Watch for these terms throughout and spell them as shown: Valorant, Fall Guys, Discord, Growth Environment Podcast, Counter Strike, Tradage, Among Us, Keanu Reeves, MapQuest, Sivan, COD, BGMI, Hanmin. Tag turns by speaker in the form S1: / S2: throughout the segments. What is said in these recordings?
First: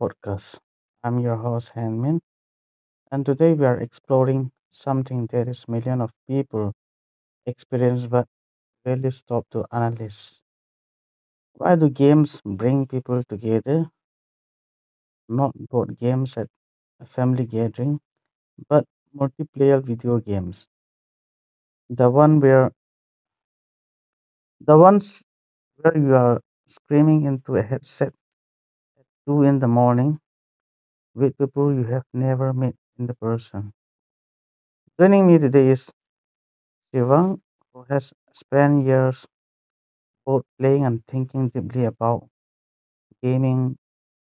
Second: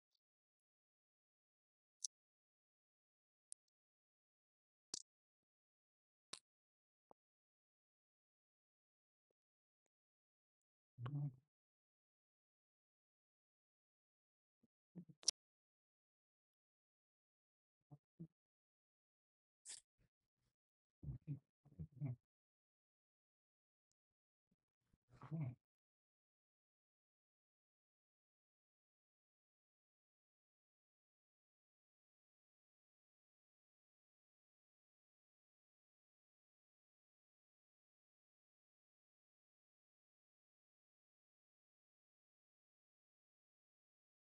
S1: Podcast. I'm your host, Hanmin, and today we are exploring something that is millions of people experience but rarely stop to analyze. Why do games bring people together? Not board games at a family gathering, but multiplayer video games. The one where the ones where you are screaming into a headset two in the morning with people you have never met in the person. Joining me today is Sivan, who has spent years both playing and thinking deeply about gaming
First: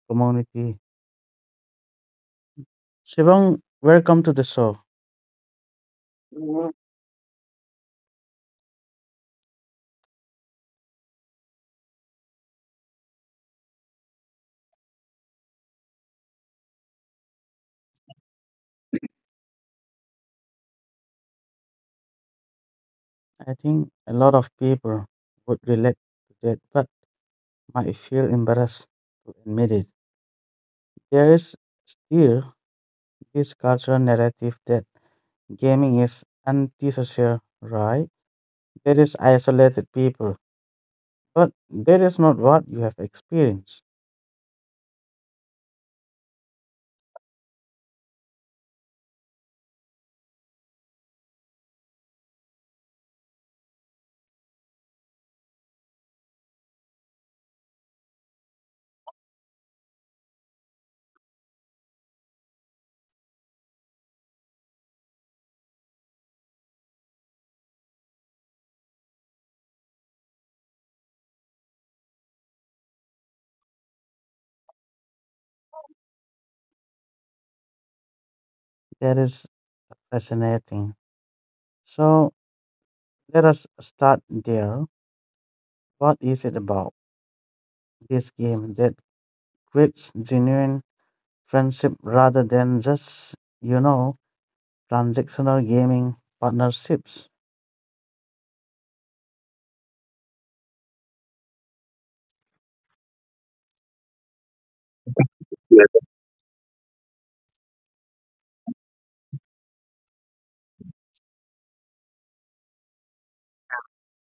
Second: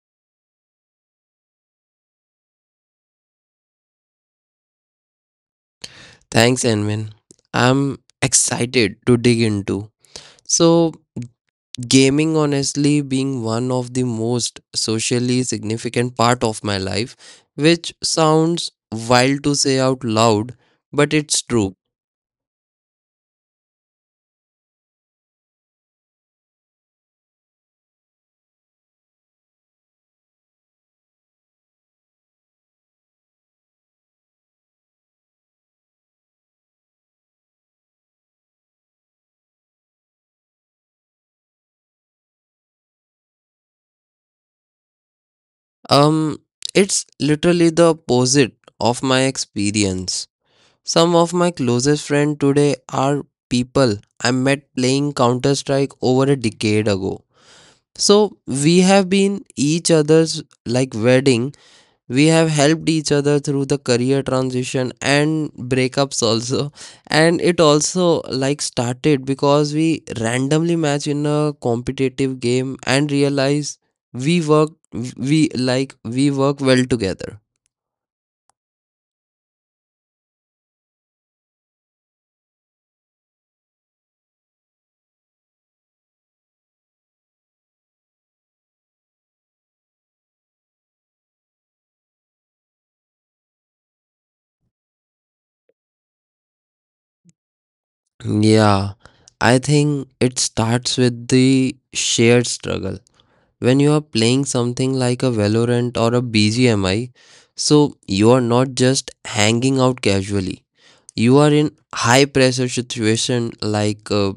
S1: community. Sivan, welcome to the show.
S2: Thanks,
S1: Mhm.
S2: Anvin. I'm excited too. So, games live one of the most socially significant part of life, which sounds wild, but it's true.
S1: I think a lot of people would relate to that, but might feel embarrassed to admit it. There is still this cultural narrative that gaming is antisocial, right? That is isolated people, but that is not what you have experienced.
S2: Um, it's literally the opposite of my experience. Some of my closest friends today are people I met playing Counter Strike over a decade ago. So we have been each other's like wedding, we have helped each other through the career transition and breakups also, and it also like started because we randomly match in a competitive game and realize we work we work well together.
S1: That is fascinating. So, let us start there. What is it about this game that creates genuine friendship rather than just, you know, transactional gaming partnerships?
S2: Yeah, I think it starts with the shared struggle. When you are playing something like a Valorant or a BGMI, so you are not just hanging out casually. You are in high pressure situation like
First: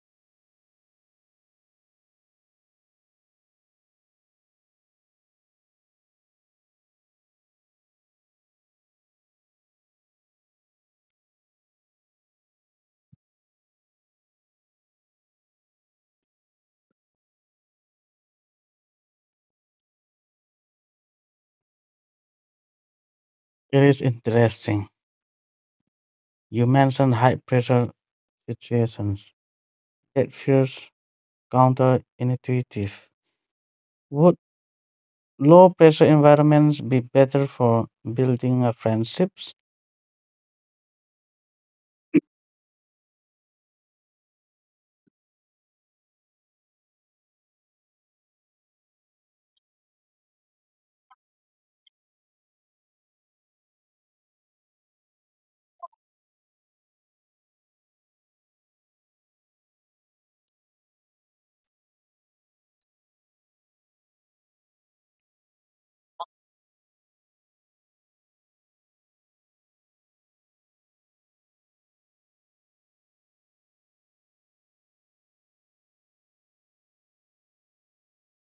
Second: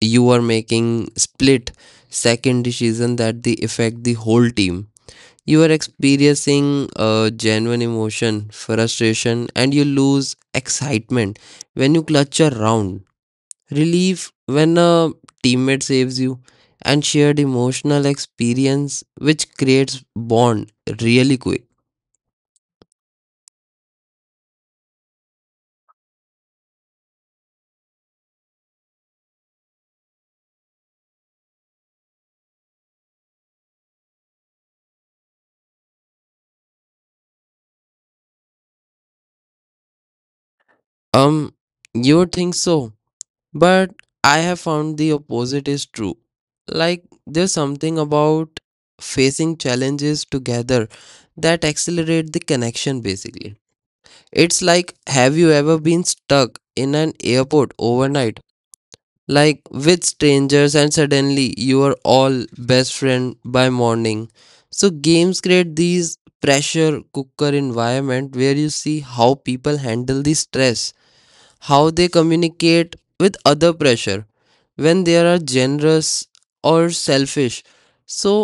S2: you are making split second decision that they affect the whole team. You are experiencing genuine emotion, frustration, and you lose excitement when you clutch a round, relief when a teammate saves you, and shared emotional experience which creates bond really quick.
S1: It is interesting. You mentioned high pressure situations that feels counterintuitive. Would low pressure environments be better for building a friendships?
S2: um you would think so, but I have found the opposite is true. Like there's something about facing challenges together that accelerate the connection basically. It's like, have you ever been stuck in an airport overnight like with strangers and suddenly you are all best friend by morning? So games create these pressure cooker environment where you see how people handle the stress, how they communicate with other pressure, when they are generous or selfish. So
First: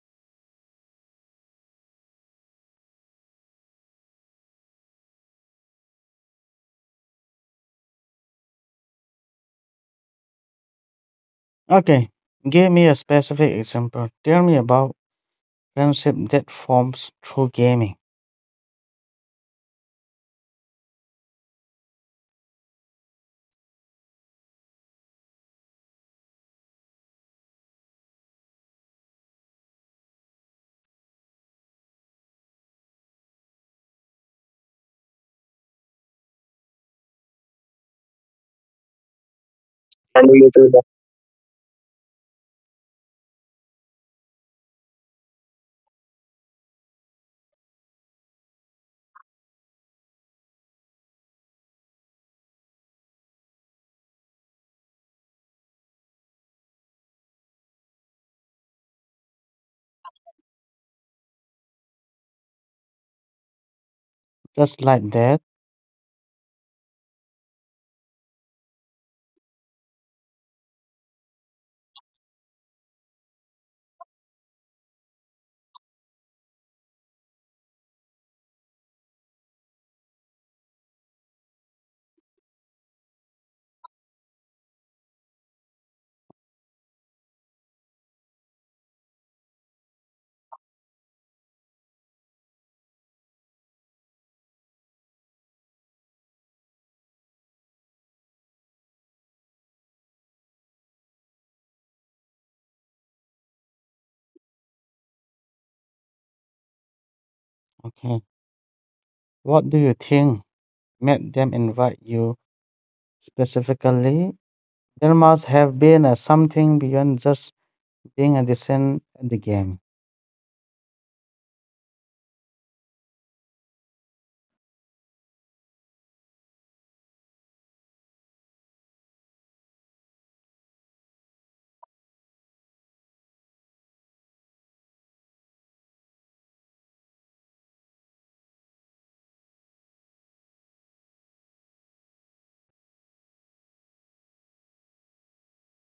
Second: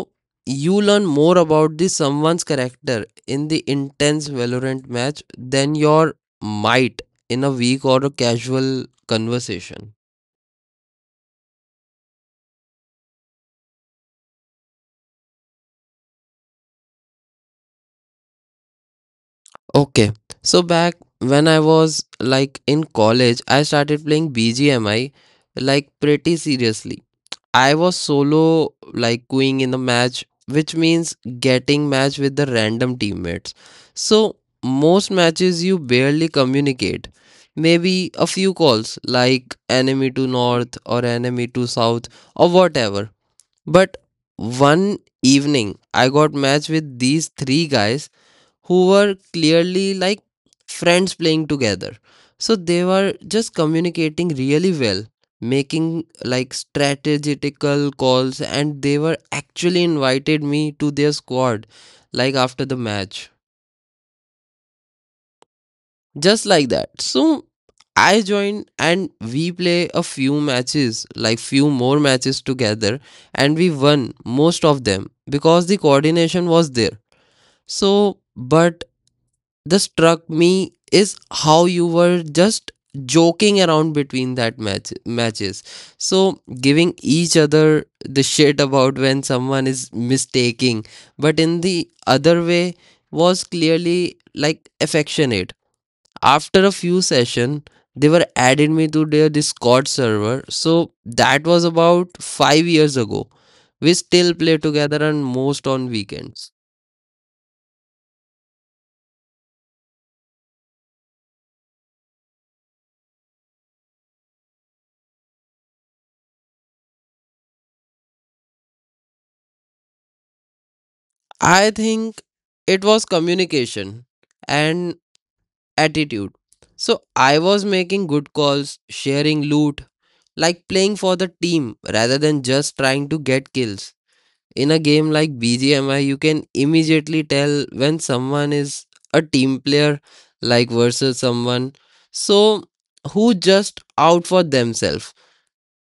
S2: you learn more about the someone's character in the intense valorant match than your might in a week or a casual conversation.
S1: Okay, give me a specific example. Tell me about friendship that forms through gaming.
S2: Okay, so back when I was like in college, I started playing BGMI like pretty seriously. I was solo like going in the match, which means getting match with the random teammates. So most matches you barely communicate. Maybe a few calls like enemy to north or enemy to south or whatever. But one evening I got match with these three guys who were clearly like friends playing together. So they were just communicating really well, making like strategical calls, and they were actually invited me to their squad like after the match.
S1: Just like that?
S2: Just like that. So I joined and we play a few matches, like few more matches together, and we won most of them because the coordination was there. So, but that struck me is how you were just joking around between that matches so giving each other the shit about when someone is mistaking, but in the other way was clearly like affectionate. After a few session they were added me to their discord server, so that was about 5 years ago. We still play together and most on weekends.
S1: Okay. What do you think made them invite you specifically? There must have been something beyond just being a decent at the game.
S2: I think it was communication and attitude. So I was making good calls, sharing loot, like playing for the team rather than just trying to get kills. In a game like BGMI, you can immediately tell when someone is a team player like versus someone so who just out for themselves.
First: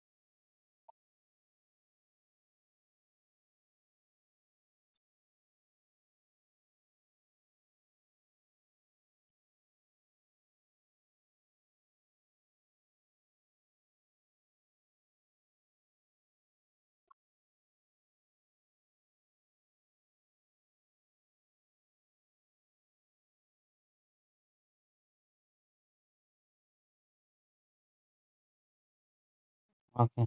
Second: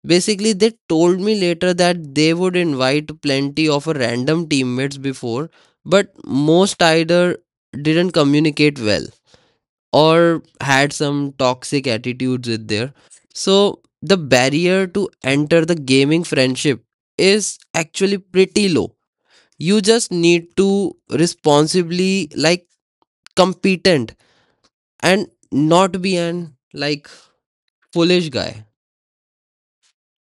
S2: Basically, they told me later that they would invite plenty of random teammates before, but most either didn't communicate well or had some toxic attitudes with there. So the barrier to enter the gaming friendship is actually pretty low. You just need to responsibly like competent and not be an like foolish guy.
S1: Okay.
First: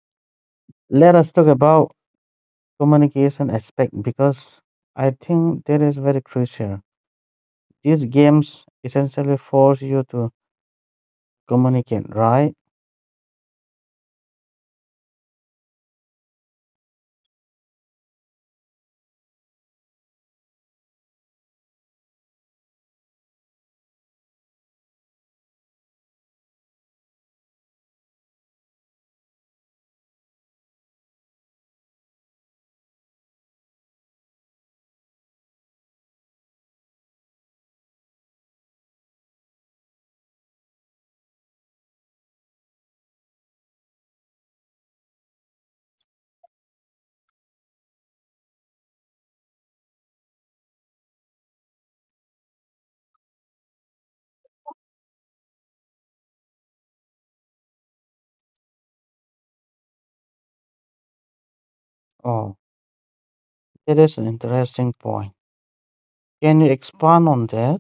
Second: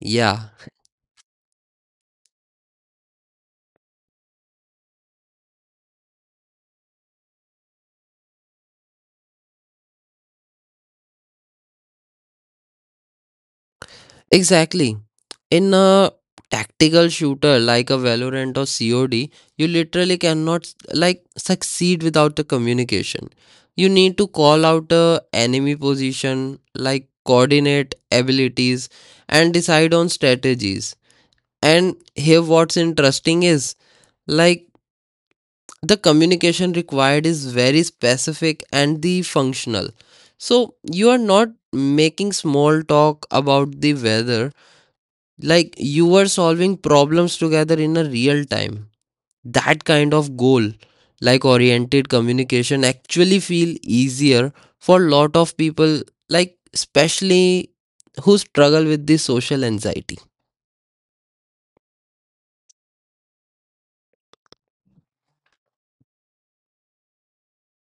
S2: Yeah.
S1: Let us talk about communication aspect because I think that is very crucial. These games essentially force you to communicate, right?
S2: Exactly. In a tactical shooter like a Valorant or COD, you literally cannot like succeed without the communication. You need to call out a enemy position, like coordinate abilities and decide on strategies. And here what's interesting is like the communication required is very specific and the functional. So you are not making small talk about the weather, like you were solving problems together in a real time. That kind of goal like oriented communication actually feel easier for a lot of people, like especially who struggle with this social anxiety.
S1: Oh, that is an interesting point. Can you expand on that?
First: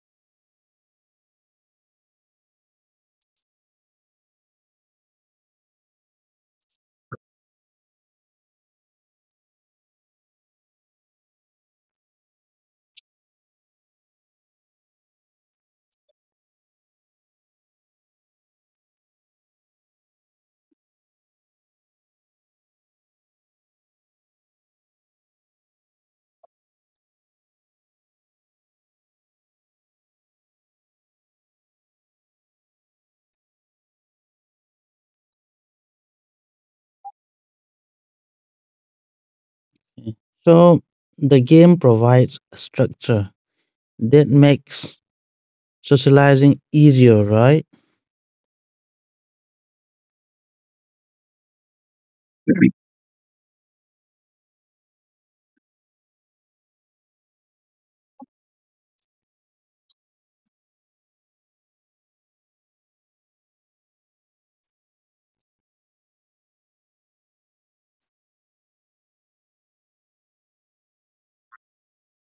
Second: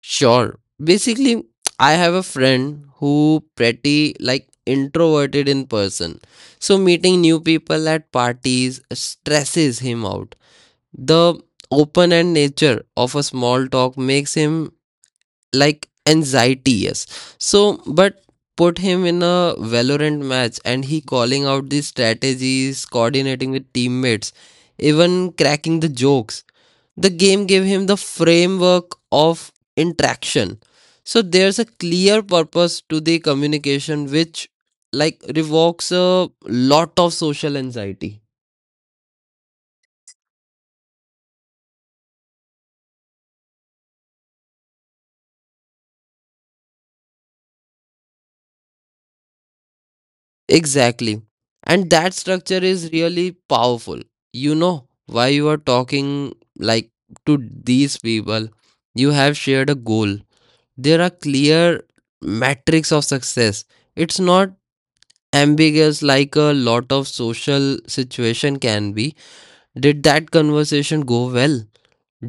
S2: Sure, basically I have a friend who pretty like introverted in person, so meeting new people at parties stresses him out. The open and nature of a small talk makes him like anxiety, yes. So but put him in a valorant match and he calling out the strategies, coordinating with teammates, even cracking the jokes. The game gave him the framework of interaction. So there's a clear purpose to the communication which like revokes a lot of social anxiety.
S1: So the game provides structure that makes socializing easier, right?
S2: Exactly. And that structure is really powerful. You know why you are talking like to these people. You have shared a goal. There are clear metrics of success. It's not ambiguous like a lot of social situation can be. Did that conversation go well?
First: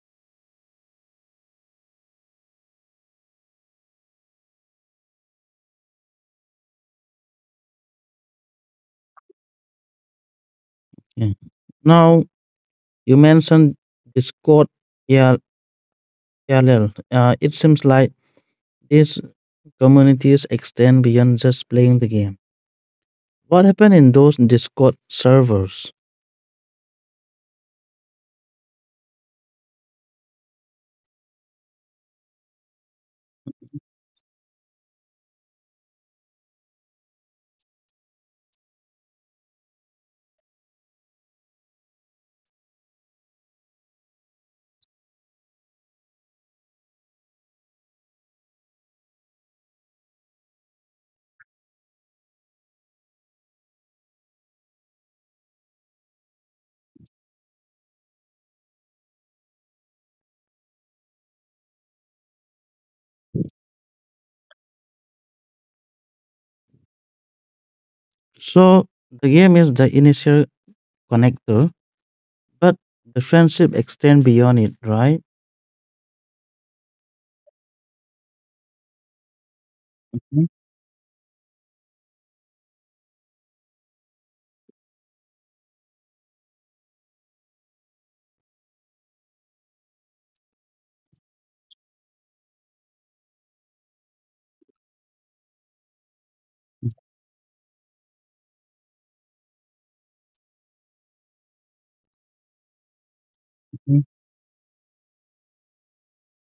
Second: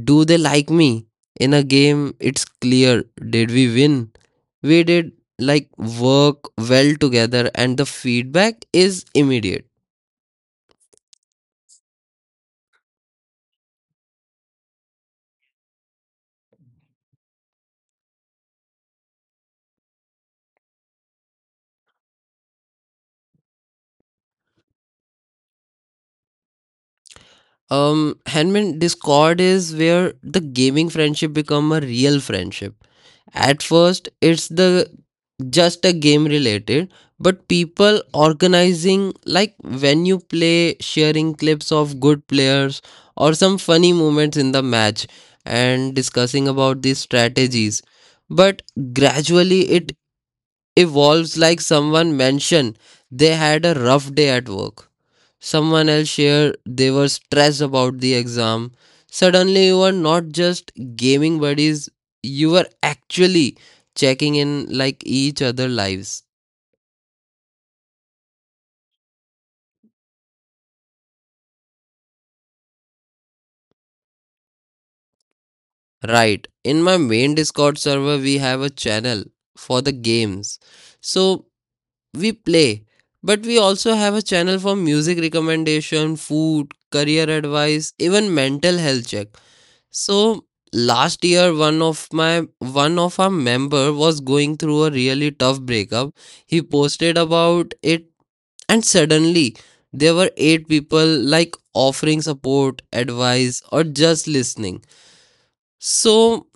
S2: Do they like me? In a game, it's clear. Did we win? We did like work well together, and the feedback is immediate.
S1: Yeah. Now you mentioned Discord EL- ELL. It seems like these communities extend beyond just playing the game. What happened in those Discord servers?
S2: Handman Discord is where the gaming friendship become a real friendship. At first, it's the just a game related, but people organizing like when you play, sharing clips of good players or some funny moments in the match and discussing about these strategies. But gradually, it evolves. Like someone mentioned they had a rough day at work, someone else shared they were stressed about the exam. Suddenly you were not just gaming buddies, you were actually checking in like each other lives.
S1: So the game is the initial connector, but the friendship extend beyond it, right?
S2: Right, in my main discord server we have a channel for the
S1: Mhm,
S2: games, so we play, but we also have a channel for music recommendation, food, career advice, even mental health check. So last year one of our member was going through a really tough breakup. He posted about it, and suddenly there were 8 people like offering support, advice or
S1: mhm.
S2: just listening. So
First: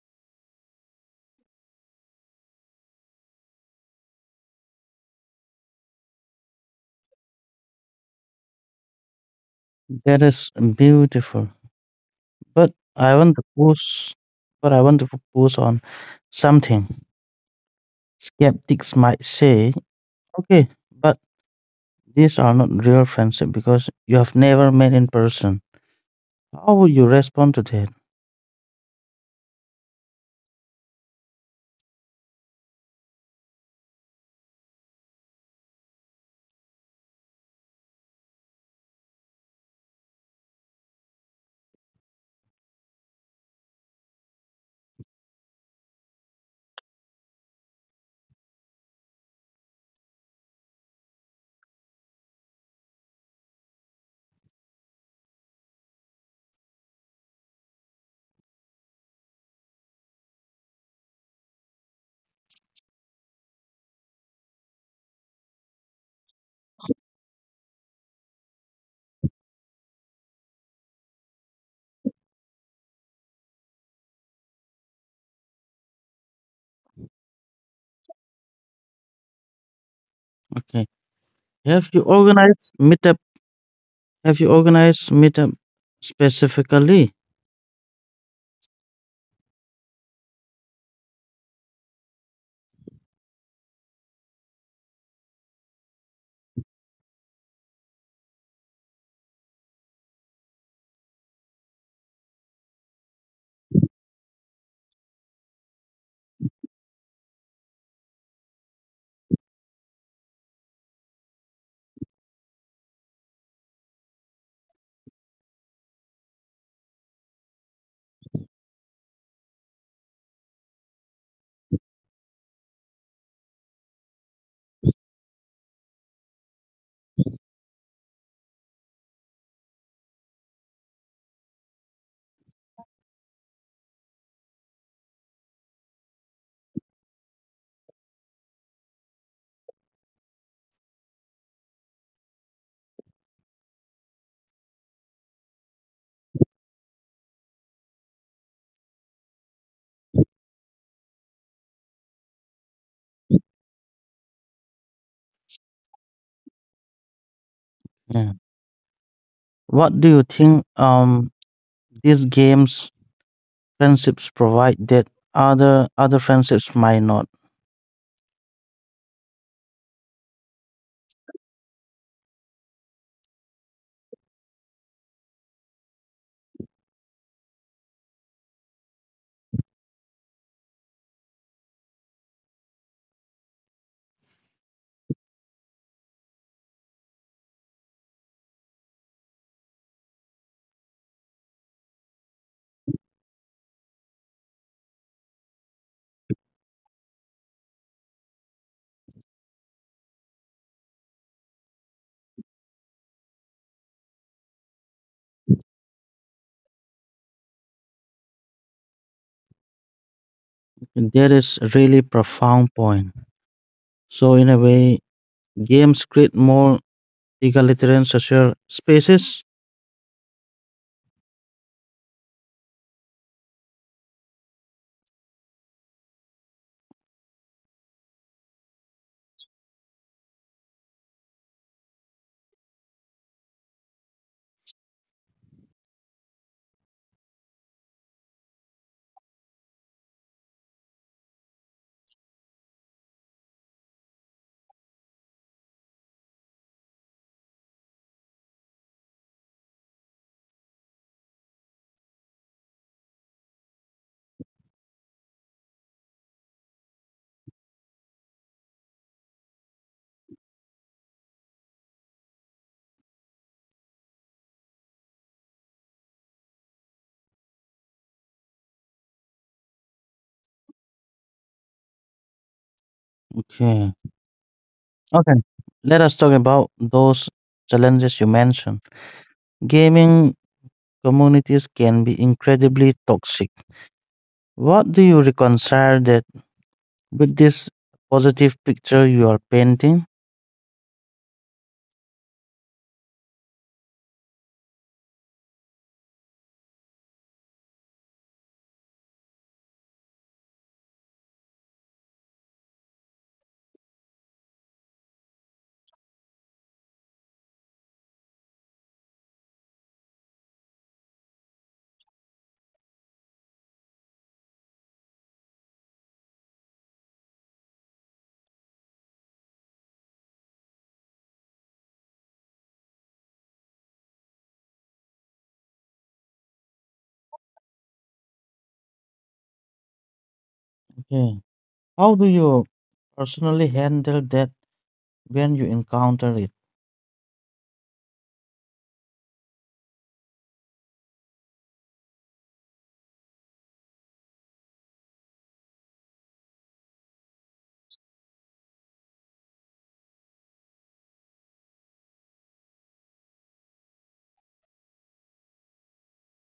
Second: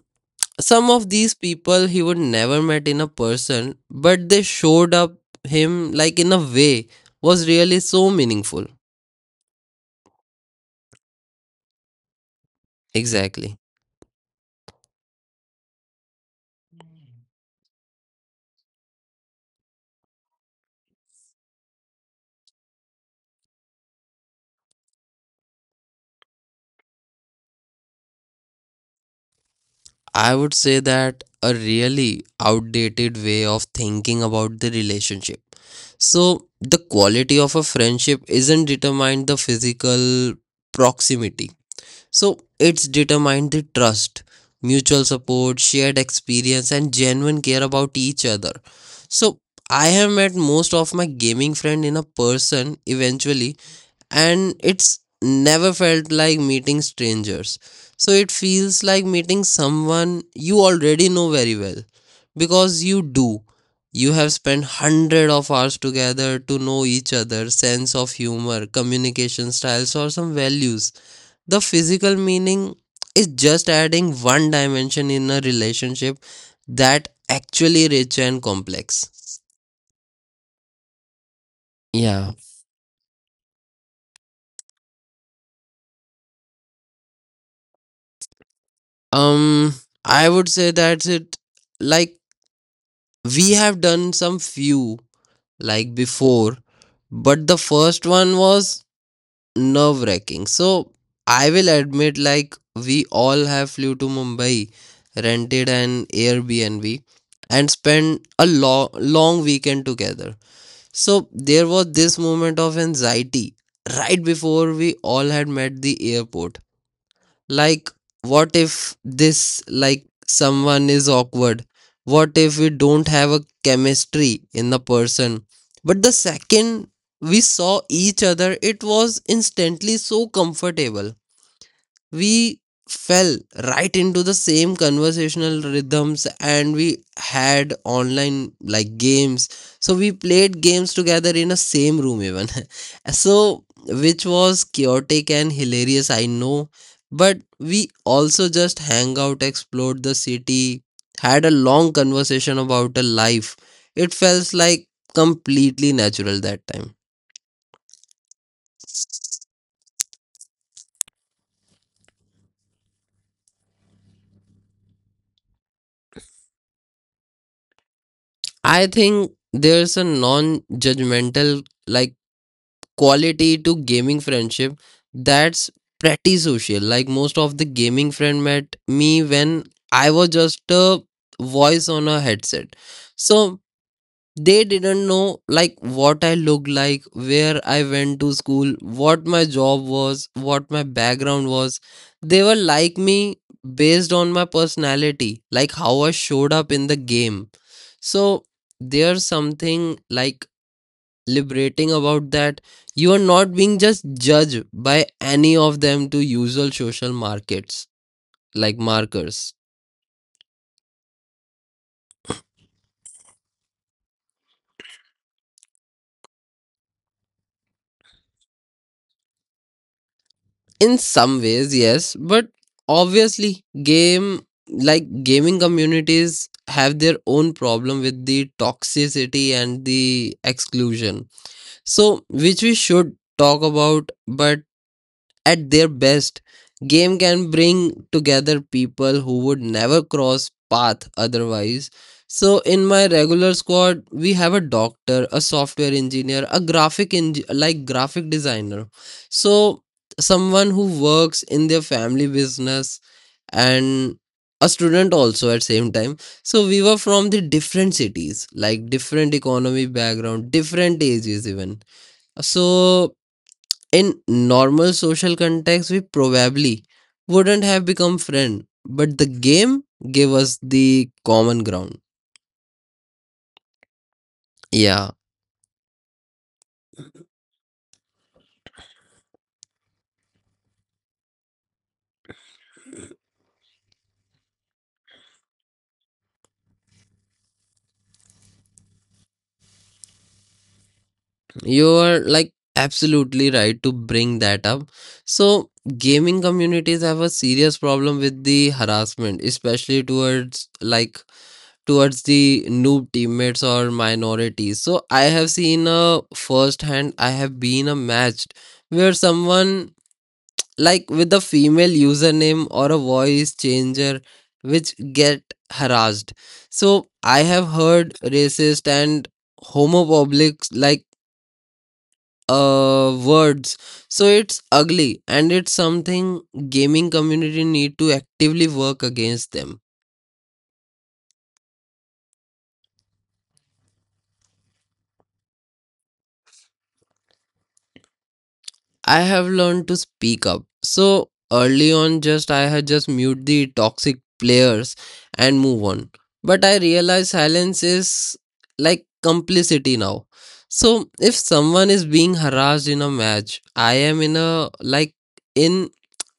S2: some of these people he would never met in a person, but they showed up him like in a way was really so meaningful.
S1: That is beautiful. But I want to
S2: Exactly.
S1: push. But I want to focus on something. Skeptics might say, "Okay, but these are not real friendship because you have never met in person." How would you respond to that?
S2: I would say that a really outdated way of thinking about the relationship. So, the quality of a friendship isn't determined the physical proximity. So, it's determined the trust, mutual support, shared experience and genuine care about each other. So, I have met most of my gaming friend in a person eventually, and it's never felt like meeting strangers. So it feels like meeting someone you already know very well, because you do. You have spent 100 of hours together to know each other, sense of humor, communication styles, or some values. The physical meaning is just adding one dimension in a relationship that actually rich and complex.
S1: Okay. Have you
S2: Yeah.
S1: organized meetup? Have you organized meetup specifically?
S2: Um I would say that's it, like, we have done some few like before, but the first one was nerve wracking. So I will admit, like, we all have flew to Mumbai, rented an Airbnb, and spent a long, long weekend together. So there was this moment of anxiety right before we all had met the airport, like what if this like someone is awkward, what if we don't have a chemistry in the person. But the second we saw each other it was instantly so comfortable. We fell right into the same conversational rhythms, and we had online like games, so we played games together in a same room even so which was chaotic and hilarious, I know. But we also just hang out, explored the city, had a long conversation about a life. It felt like completely natural that time.
S1: Yeah. What do you think these games friendships provide that other friendships might not?
S2: I think there's a non judgmental like quality to gaming friendship that's pretty social. Like most of the gaming friend met me when I was just a voice on a headset. So they didn't know like what I looked like, where I went to school, what my job was, what my background was. They were like me based on my personality, like how I showed up in the game. So there's something like liberating about that. You are not being just judged by any of them to usual social markets, like markers.
S1: That is really profound point. So in a way, games create more egalitarian social spaces.
S2: In some ways yes, but obviously game like gaming communities have their own problem with the toxicity and the exclusion, so which we should talk about. But at their best, game can bring together people who would never cross path otherwise. So in my regular squad, we have a doctor, a software engineer, a like graphic designer. So someone who works in their family business, and a student also at same time. So we were from the different cities, like different economy background, different ages even. So in normal social context, we probably wouldn't have become friends, but the game gave us the common ground.
S1: Okay.
S2: Yeah,
S1: Okay, let us talk about those challenges you mentioned. Gaming communities can be incredibly toxic. What do you reconcile that with this positive picture you are painting?
S2: you are like absolutely right to bring that up. So, gaming communities have a serious problem with the harassment, especially towards like towards the noob teammates or minorities. So, I have seen a first hand, I have been a match where someone with a female username or a voice changer which get harassed. So I have heard racist and homophobic words. So it's ugly and it's something gaming community need to actively work against them.
S1: Okay, how do you personally handle that when you encounter it?
S2: I have learned to speak up. So early on, just I had just mute the toxic players and move on. But I realize silence is like complicity now. So if someone is being harassed in a match, I am in a like in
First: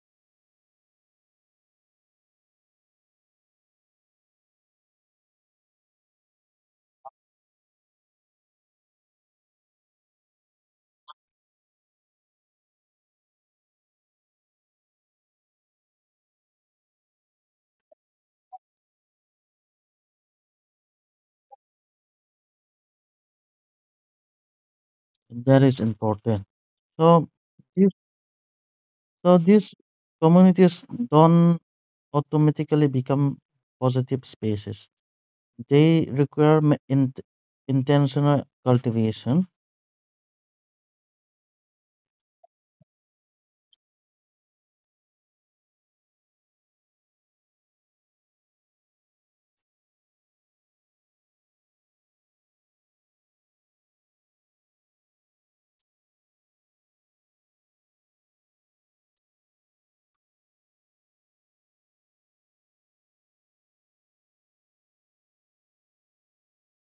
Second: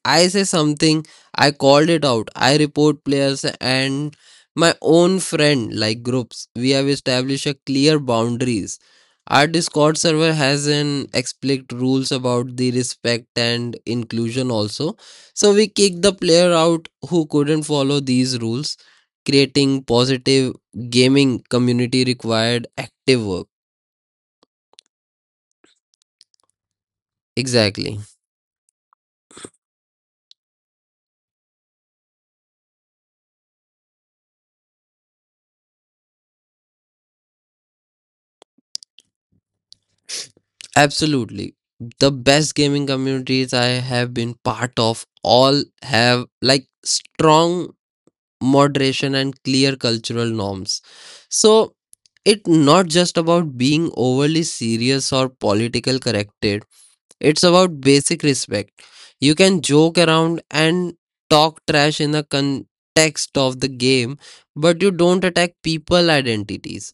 S2: I say something, I called it out. I report players and my own friend groups. We have established a clear boundaries. Our Discord server has an explicit rules about the respect and inclusion also. So we kick the player out who couldn't follow these rules, creating positive gaming community required active work.
S1: That is important. So, if,
S2: Exactly.
S1: so these communities don't automatically become positive spaces. They require intentional cultivation.
S2: Absolutely. The best gaming communities I have been part of all have like strong moderation and clear cultural norms. So it's not just about being overly serious or political corrected. It's about basic respect. You can joke around and talk trash in the context of the game, but you don't attack people identities.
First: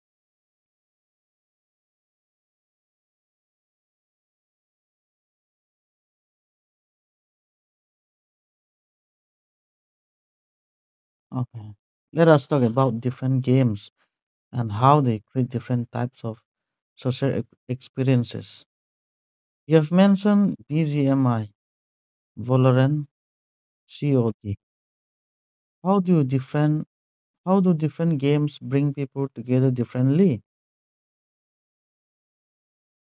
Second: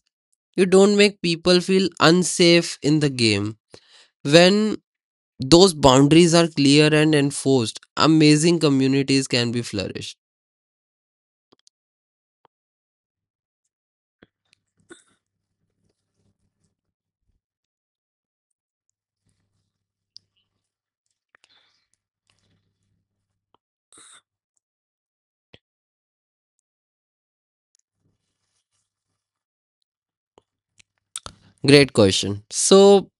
S2: You don't make people feel unsafe in the game. When those boundaries are clear and enforced, amazing communities can be flourished.
S1: Okay. Let us talk about different games and how they create different types of social experiences. You have mentioned BGMI, Valorant, COD. How do you different how do different games bring people together differently?
S2: Great question. So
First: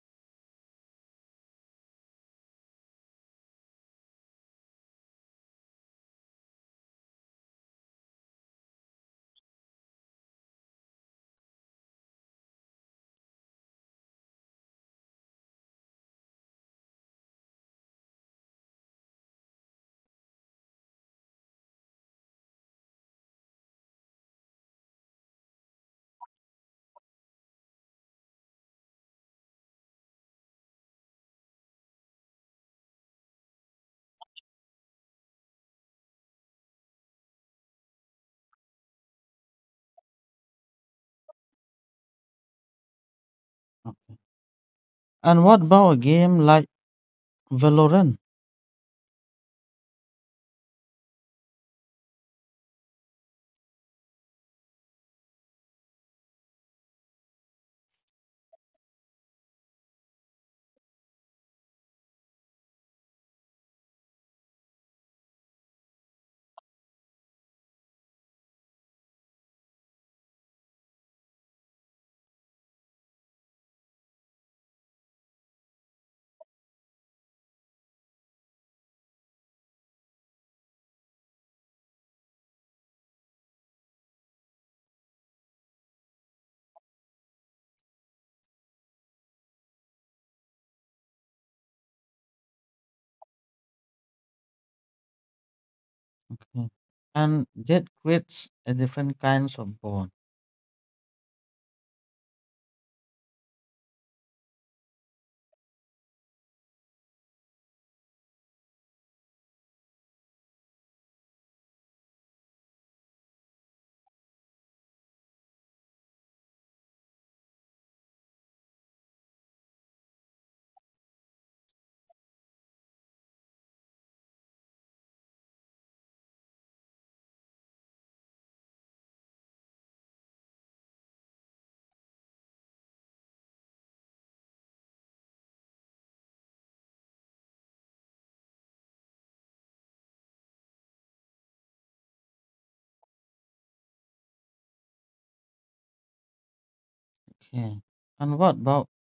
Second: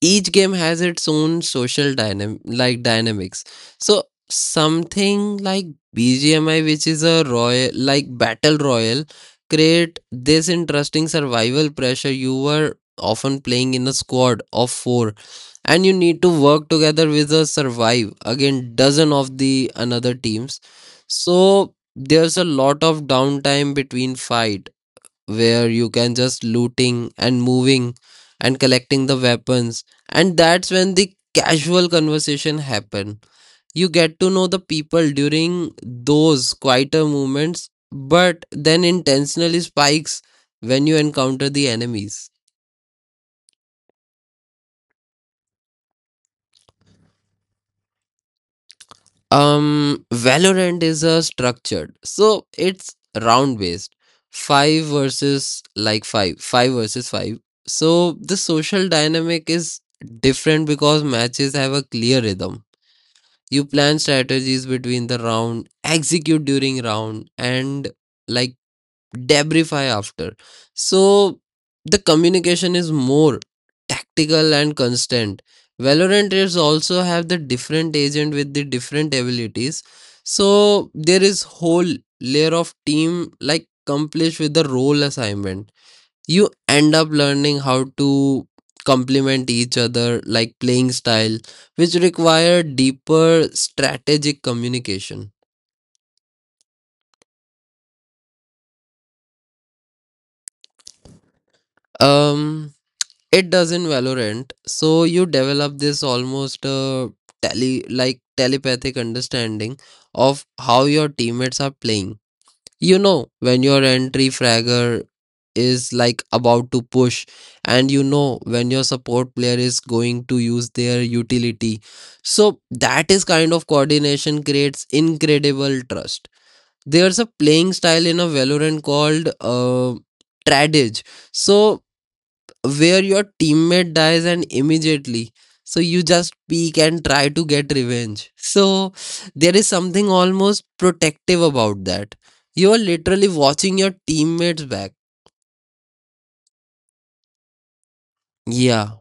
S2: each game has its own social dynamics. So something like BGMI, which is a royal like battle royal, create this interesting survival pressure. You were often playing in a squad of four and you need to work together with a survive again dozen of the another teams. So there's a lot of downtime between fight where you can just looting and moving and collecting the weapons, and that's when the casual conversation happen. You get to know the people during those quieter moments, but then intentionally spikes when you encounter the enemies.
S1: Uh, And what about a game like Valorant?
S2: Valorant is a structured, so it's round based. Five versus five. So the social dynamic is different because matches have a clear rhythm. You plan strategies between the round, execute during round, and like debris after. So the communication is more tactical and constant. Valorant is also have the different agent with the different abilities. So there is whole layer of team like accomplished with the role assignment. You end up learning how to complement each other like playing style, which require deeper strategic communication.
S1: Okay. And that creates a different kinds of bond.
S2: Um It does in Valorant. So you develop this almost telepathic understanding of how your teammates are playing. You know when your entry fragger is like about to push, and you know when your support player is going to use their utility. So that is kind of coordination creates incredible trust. There's a playing style in a Valorant called Tradage. So where your teammate dies and immediately, so you just peek and try to get revenge. So there is something almost protective about that. You are literally watching your teammates back.
S1: Okay. And
S2: Yeah.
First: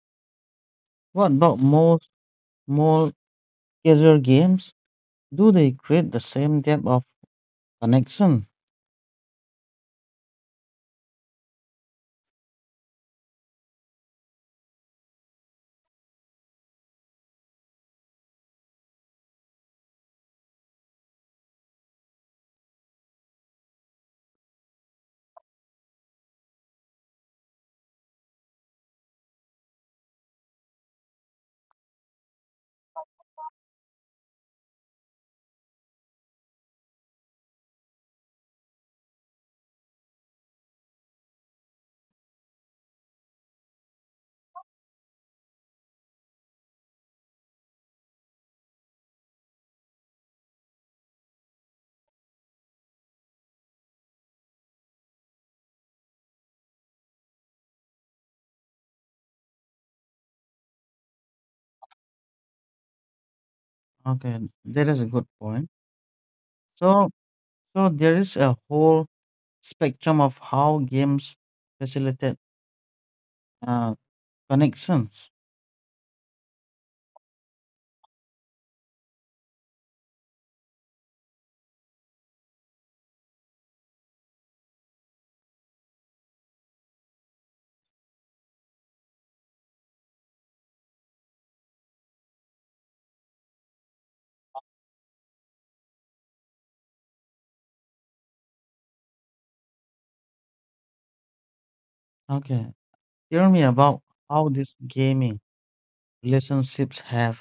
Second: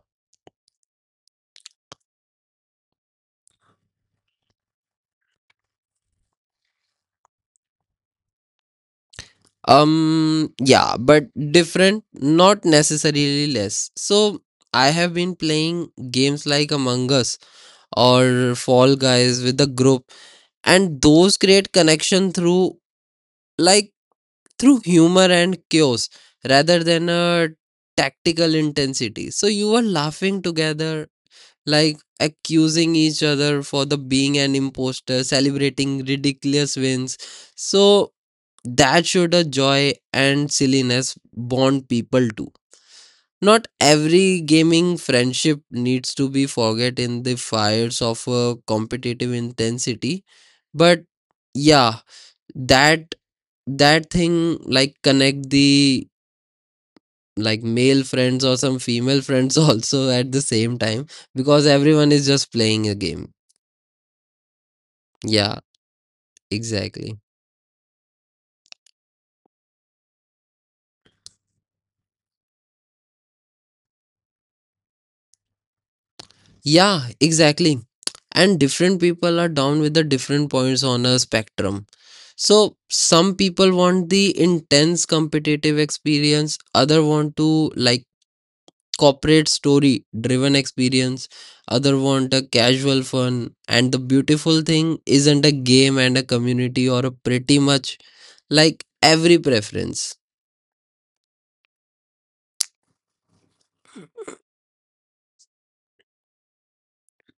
S1: what about most more casual games? Do they create the same depth of connection?
S2: Yeah but different, not necessarily less. So I have been playing games like Among Us or Fall Guys with a group, and those create connection through like through humor and chaos rather than a tactical intensity. So you were laughing together, like accusing each other for the being an imposter, celebrating ridiculous wins. So that should a joy and silliness bond people to. Not every gaming friendship needs to be forget in the fires of a competitive intensity, but yeah, that that thing like connect the like male friends or some female friends also at the same time, because everyone is just playing a game.
S1: Okay, that is a good
S2: Yeah,
S1: point. So,
S2: exactly.
S1: so, there is a whole spectrum of how games facilitate uh, connections.
S2: Yeah, exactly. And different people are down with the different points on a spectrum. So some people want the intense competitive experience, other want to like corporate story driven experience, other want a casual fun. And the beautiful thing isn't a game and a community or a pretty much like every preference.
S1: Okay, tell me about how these gaming relationships have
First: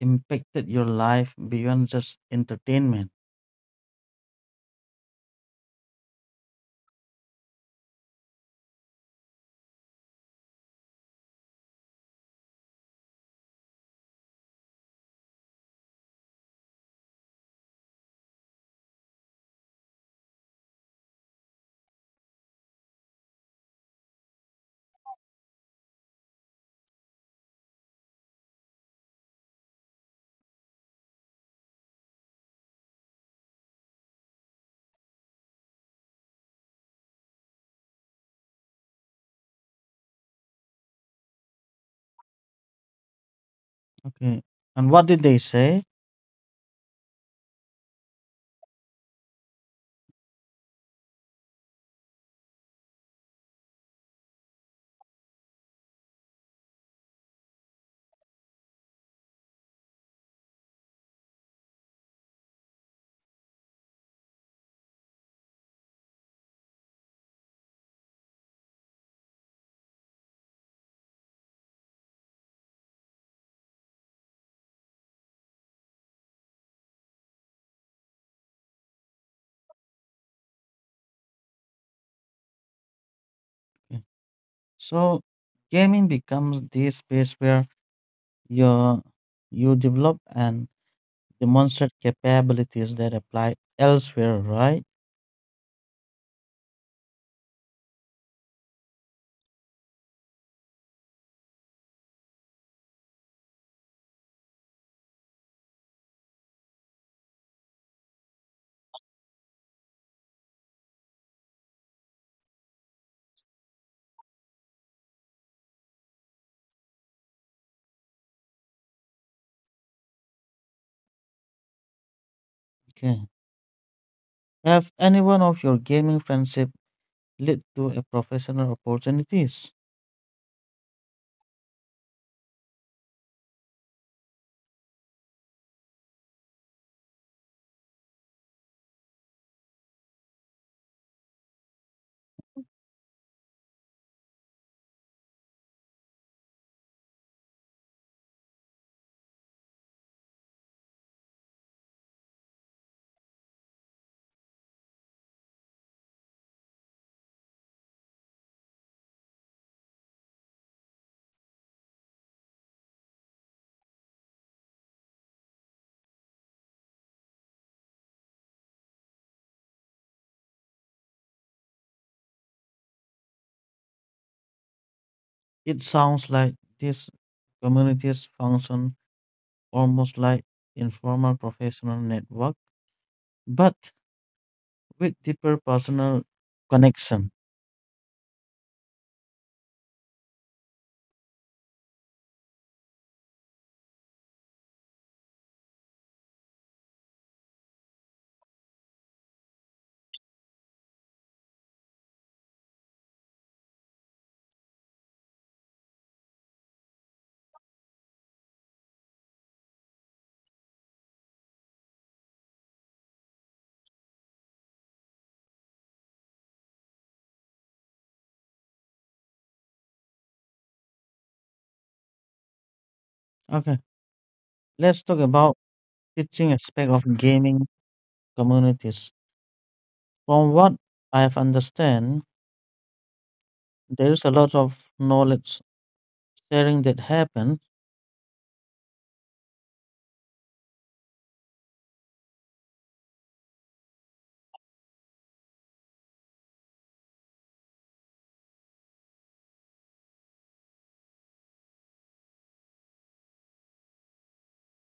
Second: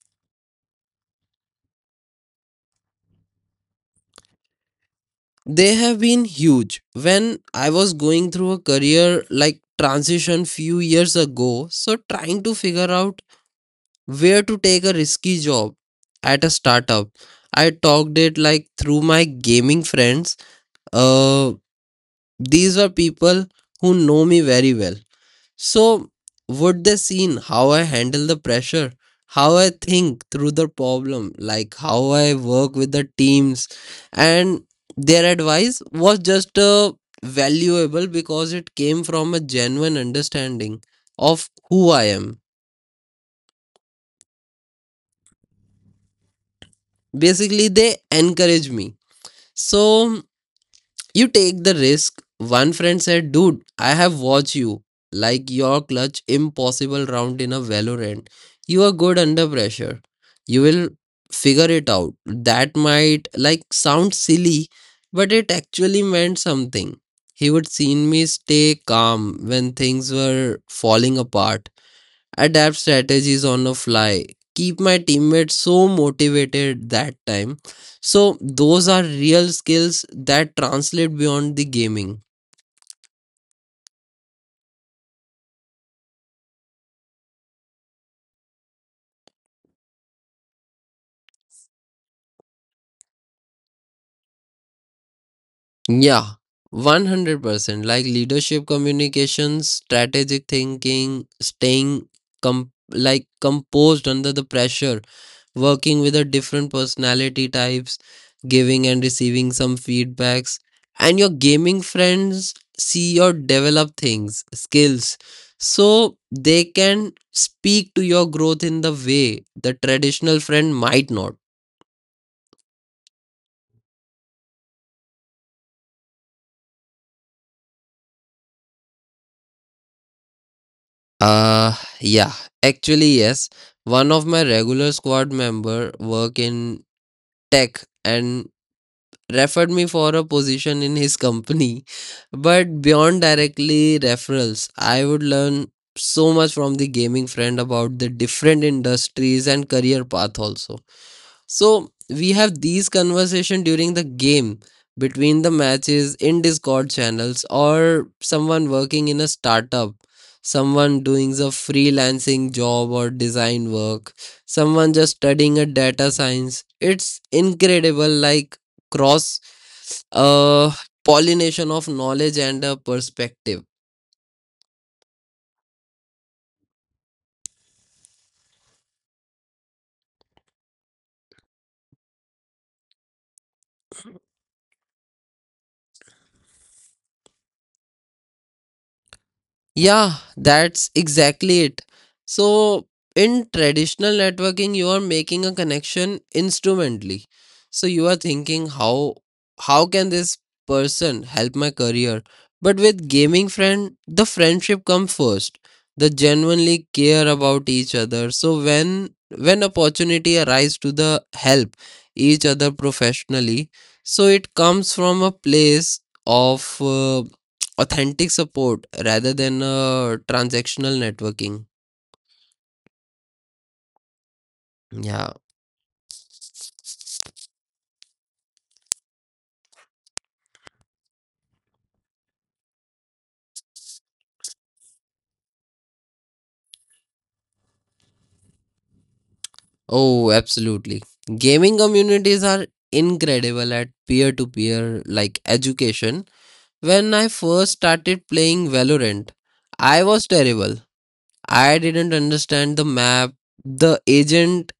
S1: impacted your life beyond just entertainment.
S2: They have been huge. When I was going through a career transition few years ago, so trying to figure out where to take a risky job at a startup, I talked it like through my gaming friends. Uh, these were people who know me very well. So, would they seen how I handle the pressure, how I think through the problem, like how I work with the teams, and their advice was just valuable because it came from a genuine understanding of who I am.
S1: Okay, and what did they say?
S2: Basically, they encourage me. So, you take the risk. One friend said, "Dude, I have watched you. Like your clutch impossible round in a Valorant. You are good under pressure. You will figure it out." That might like sound silly, but it actually meant something. He would seen me stay calm when things were falling apart, adapt strategies on the fly, keep my teammates so motivated that time. So, those are real skills that translate beyond the gaming.
S1: Okay. So, gaming becomes this space where you you develop and demonstrate capabilities that apply elsewhere, right?
S2: Yeah, 100% like leadership communication, strategic thinking, staying com- like composed under the pressure, working with the different personality types, giving and receiving some feedbacks, and your gaming friends see your develop things, skills, so they can speak to your growth in the way the traditional friend might not.
S1: Okay. Have any one of your gaming friendship led to a professional opportunities?
S2: Uh yeah, actually yes. One of my regular squad member work in tech and referred me for a position in his company. But beyond directly referrals, I would learn so much from the gaming friend about the different industries and career path also. So we have these conversation during the game between the matches in Discord channels, or someone working in a startup, someone doing a freelancing job or design work, someone just studying a data science. It's incredible like cross uh, pollination of knowledge and perspective.
S1: It sounds like these communities function almost like informal professional network, but with deeper personal connection.
S2: Yeah, that's exactly it. So, in traditional networking, you are making a connection instrumentally. So you are thinking how can this person help my career? But with gaming friend, the friendship comes first. They genuinely care about each other. So when opportunity arise to the help each other professionally, so it comes from a place of authentic support rather than transactional networking.
S1: Okay, let's talk
S2: Yeah.
S1: about teaching aspect of gaming communities. From what I have understand, there is a lot of knowledge sharing that happens.
S2: Oh, absolutely. Gaming communities are incredible at peer to peer like education. When I first started playing Valorant, I was terrible. I didn't understand the map, the agent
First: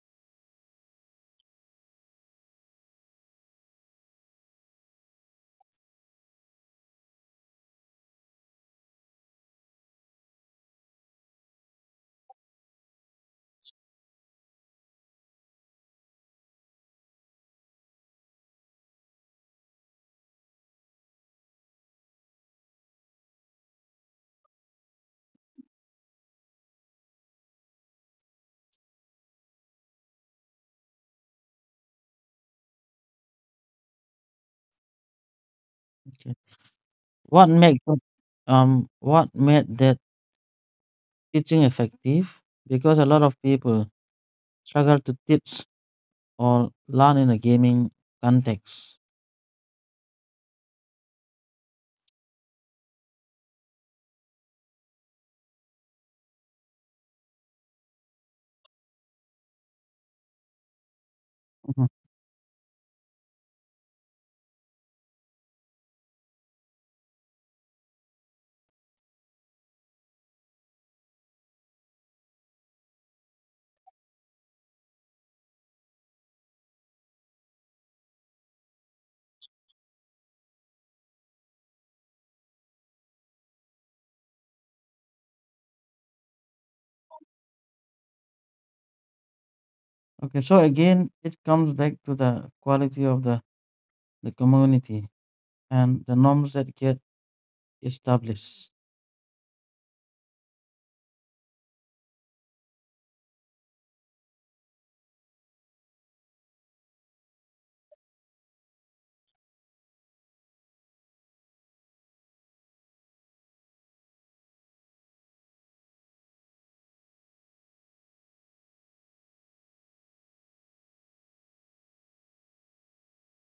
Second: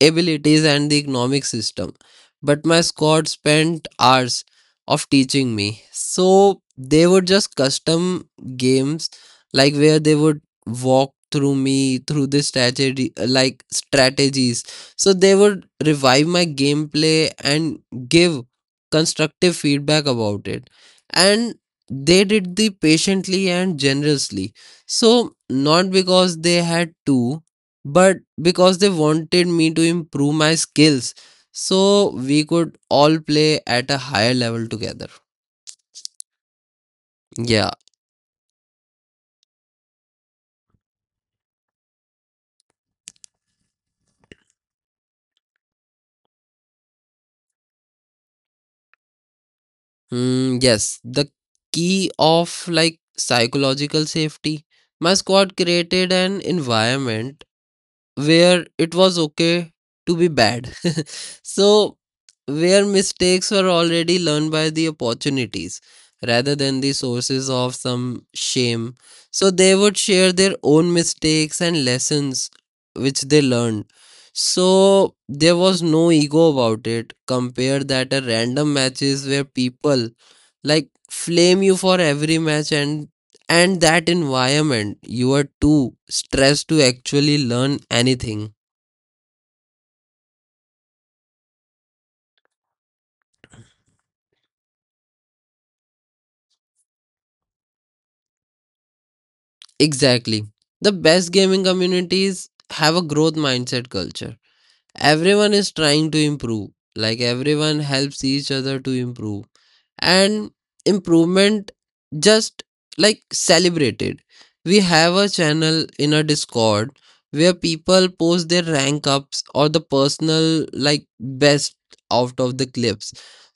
S2: abilities and the economic system. But my squad spent hours of teaching me. So they would just custom games like where they would walk through me through the strategy like strategies. So they would revive my gameplay and give constructive feedback about it. And they did the patiently and generously. So not because they had to, but because they wanted me to improve my skills so we could all play at a higher level together.
S1: Okay. What
S2: Yeah.
S1: makes what made that teaching effective because a lot of people struggle to teach or learn in a gaming context.
S2: Yes, the key of like psychological safety, my squad created an environment where it was okay to be bad.
S1: Mhm.
S2: So, where mistakes were already learned by the opportunities rather than the sources of some shame. So, they would share their own mistakes and lessons which they learned. So, there was no ego about it. Compare that a random matches where people like flame you for every match, and that environment you are too stressed to actually learn anything.
S1: Okay, so again, it comes back to the quality of the community and the norms that get established.
S2: Exactly. The best gaming communities have a growth mindset culture. Everyone is trying to improve, like everyone helps each other to improve, and improvement just like celebrated. We have a channel in a discord where people post their rank ups or the personal like best out of the clips,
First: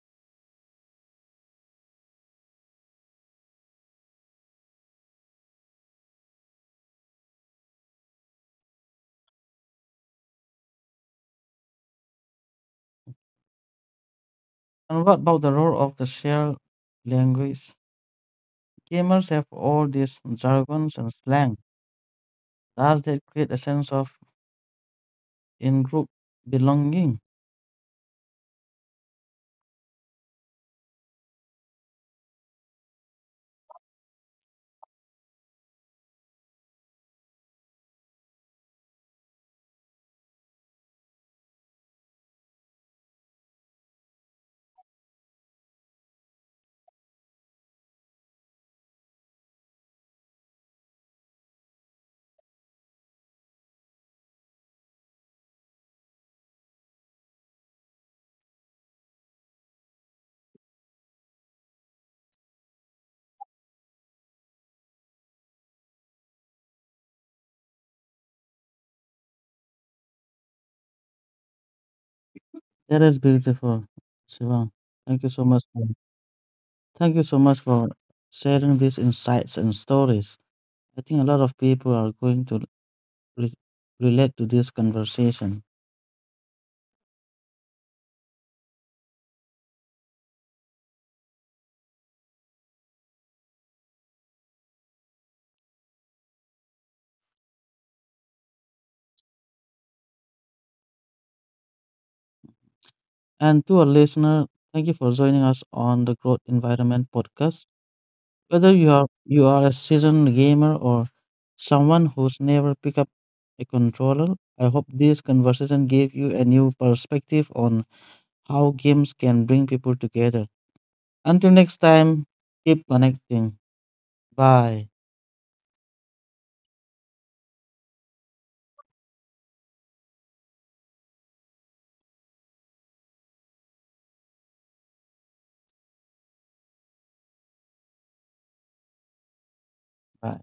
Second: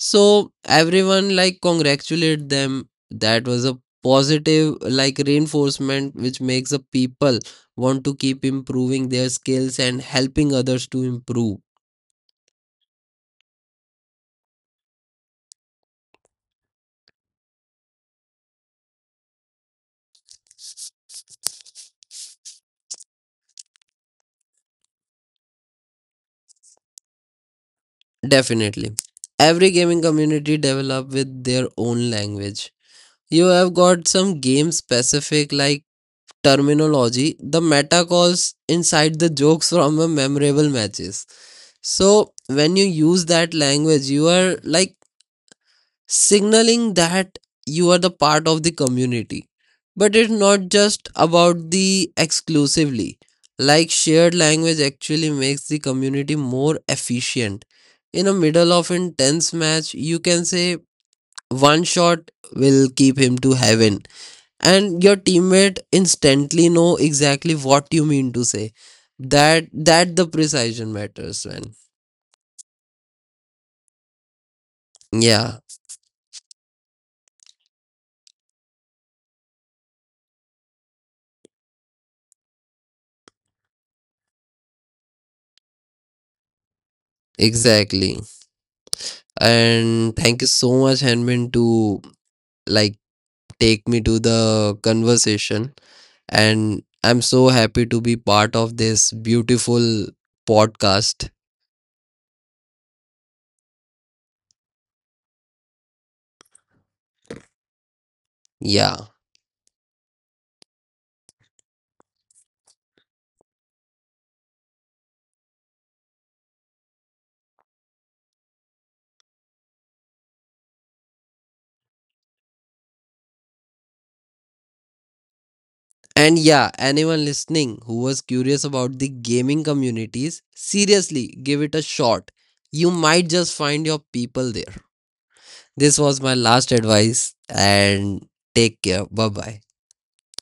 S2: so everyone like congratulate them. That was a positive like reinforcement which makes the people want to keep improving their skills and helping others to improve.
S1: And what about the role of the shared language? Gamers have all these jargons and slang. Does that create a sense of in group belonging?
S2: Definitely. Every gaming community develop with their own language. You have got some game specific like terminology, the meta calls inside, the jokes from a memorable matches. So when you use that language, you are like signaling that you are the part of the community. But it's not just about the exclusively. Like shared language actually makes the community more efficient. In the middle of intense match, you can say one shot will keep him to heaven and your teammate instantly know exactly what you mean to say. That the precision matters, man.
S1: That is beautiful, Sivan. Thank you so
S2: Yeah,
S1: much. Thank you so much for sharing these insights and stories. I think a lot of people are going to re- relate to this conversation.
S2: exactly. And thank you so much henman to like take me to the conversation, and I'm so happy to be part of this beautiful podcast.
S1: And to our listener, thank you for joining us on the Growth Environment podcast. Whether you
S2: Yeah.
S1: are you are a seasoned gamer or someone who's never picked up a controller, I hope this conversation gave you a new perspective on how games can bring people together. Until next time, keep connecting. Bye.
S2: And yeah, anyone listening who was curious about the gaming communities, seriously give it a shot. You might just find your people there. This was my last advice, and take care. Bye bye.
S1: Bye.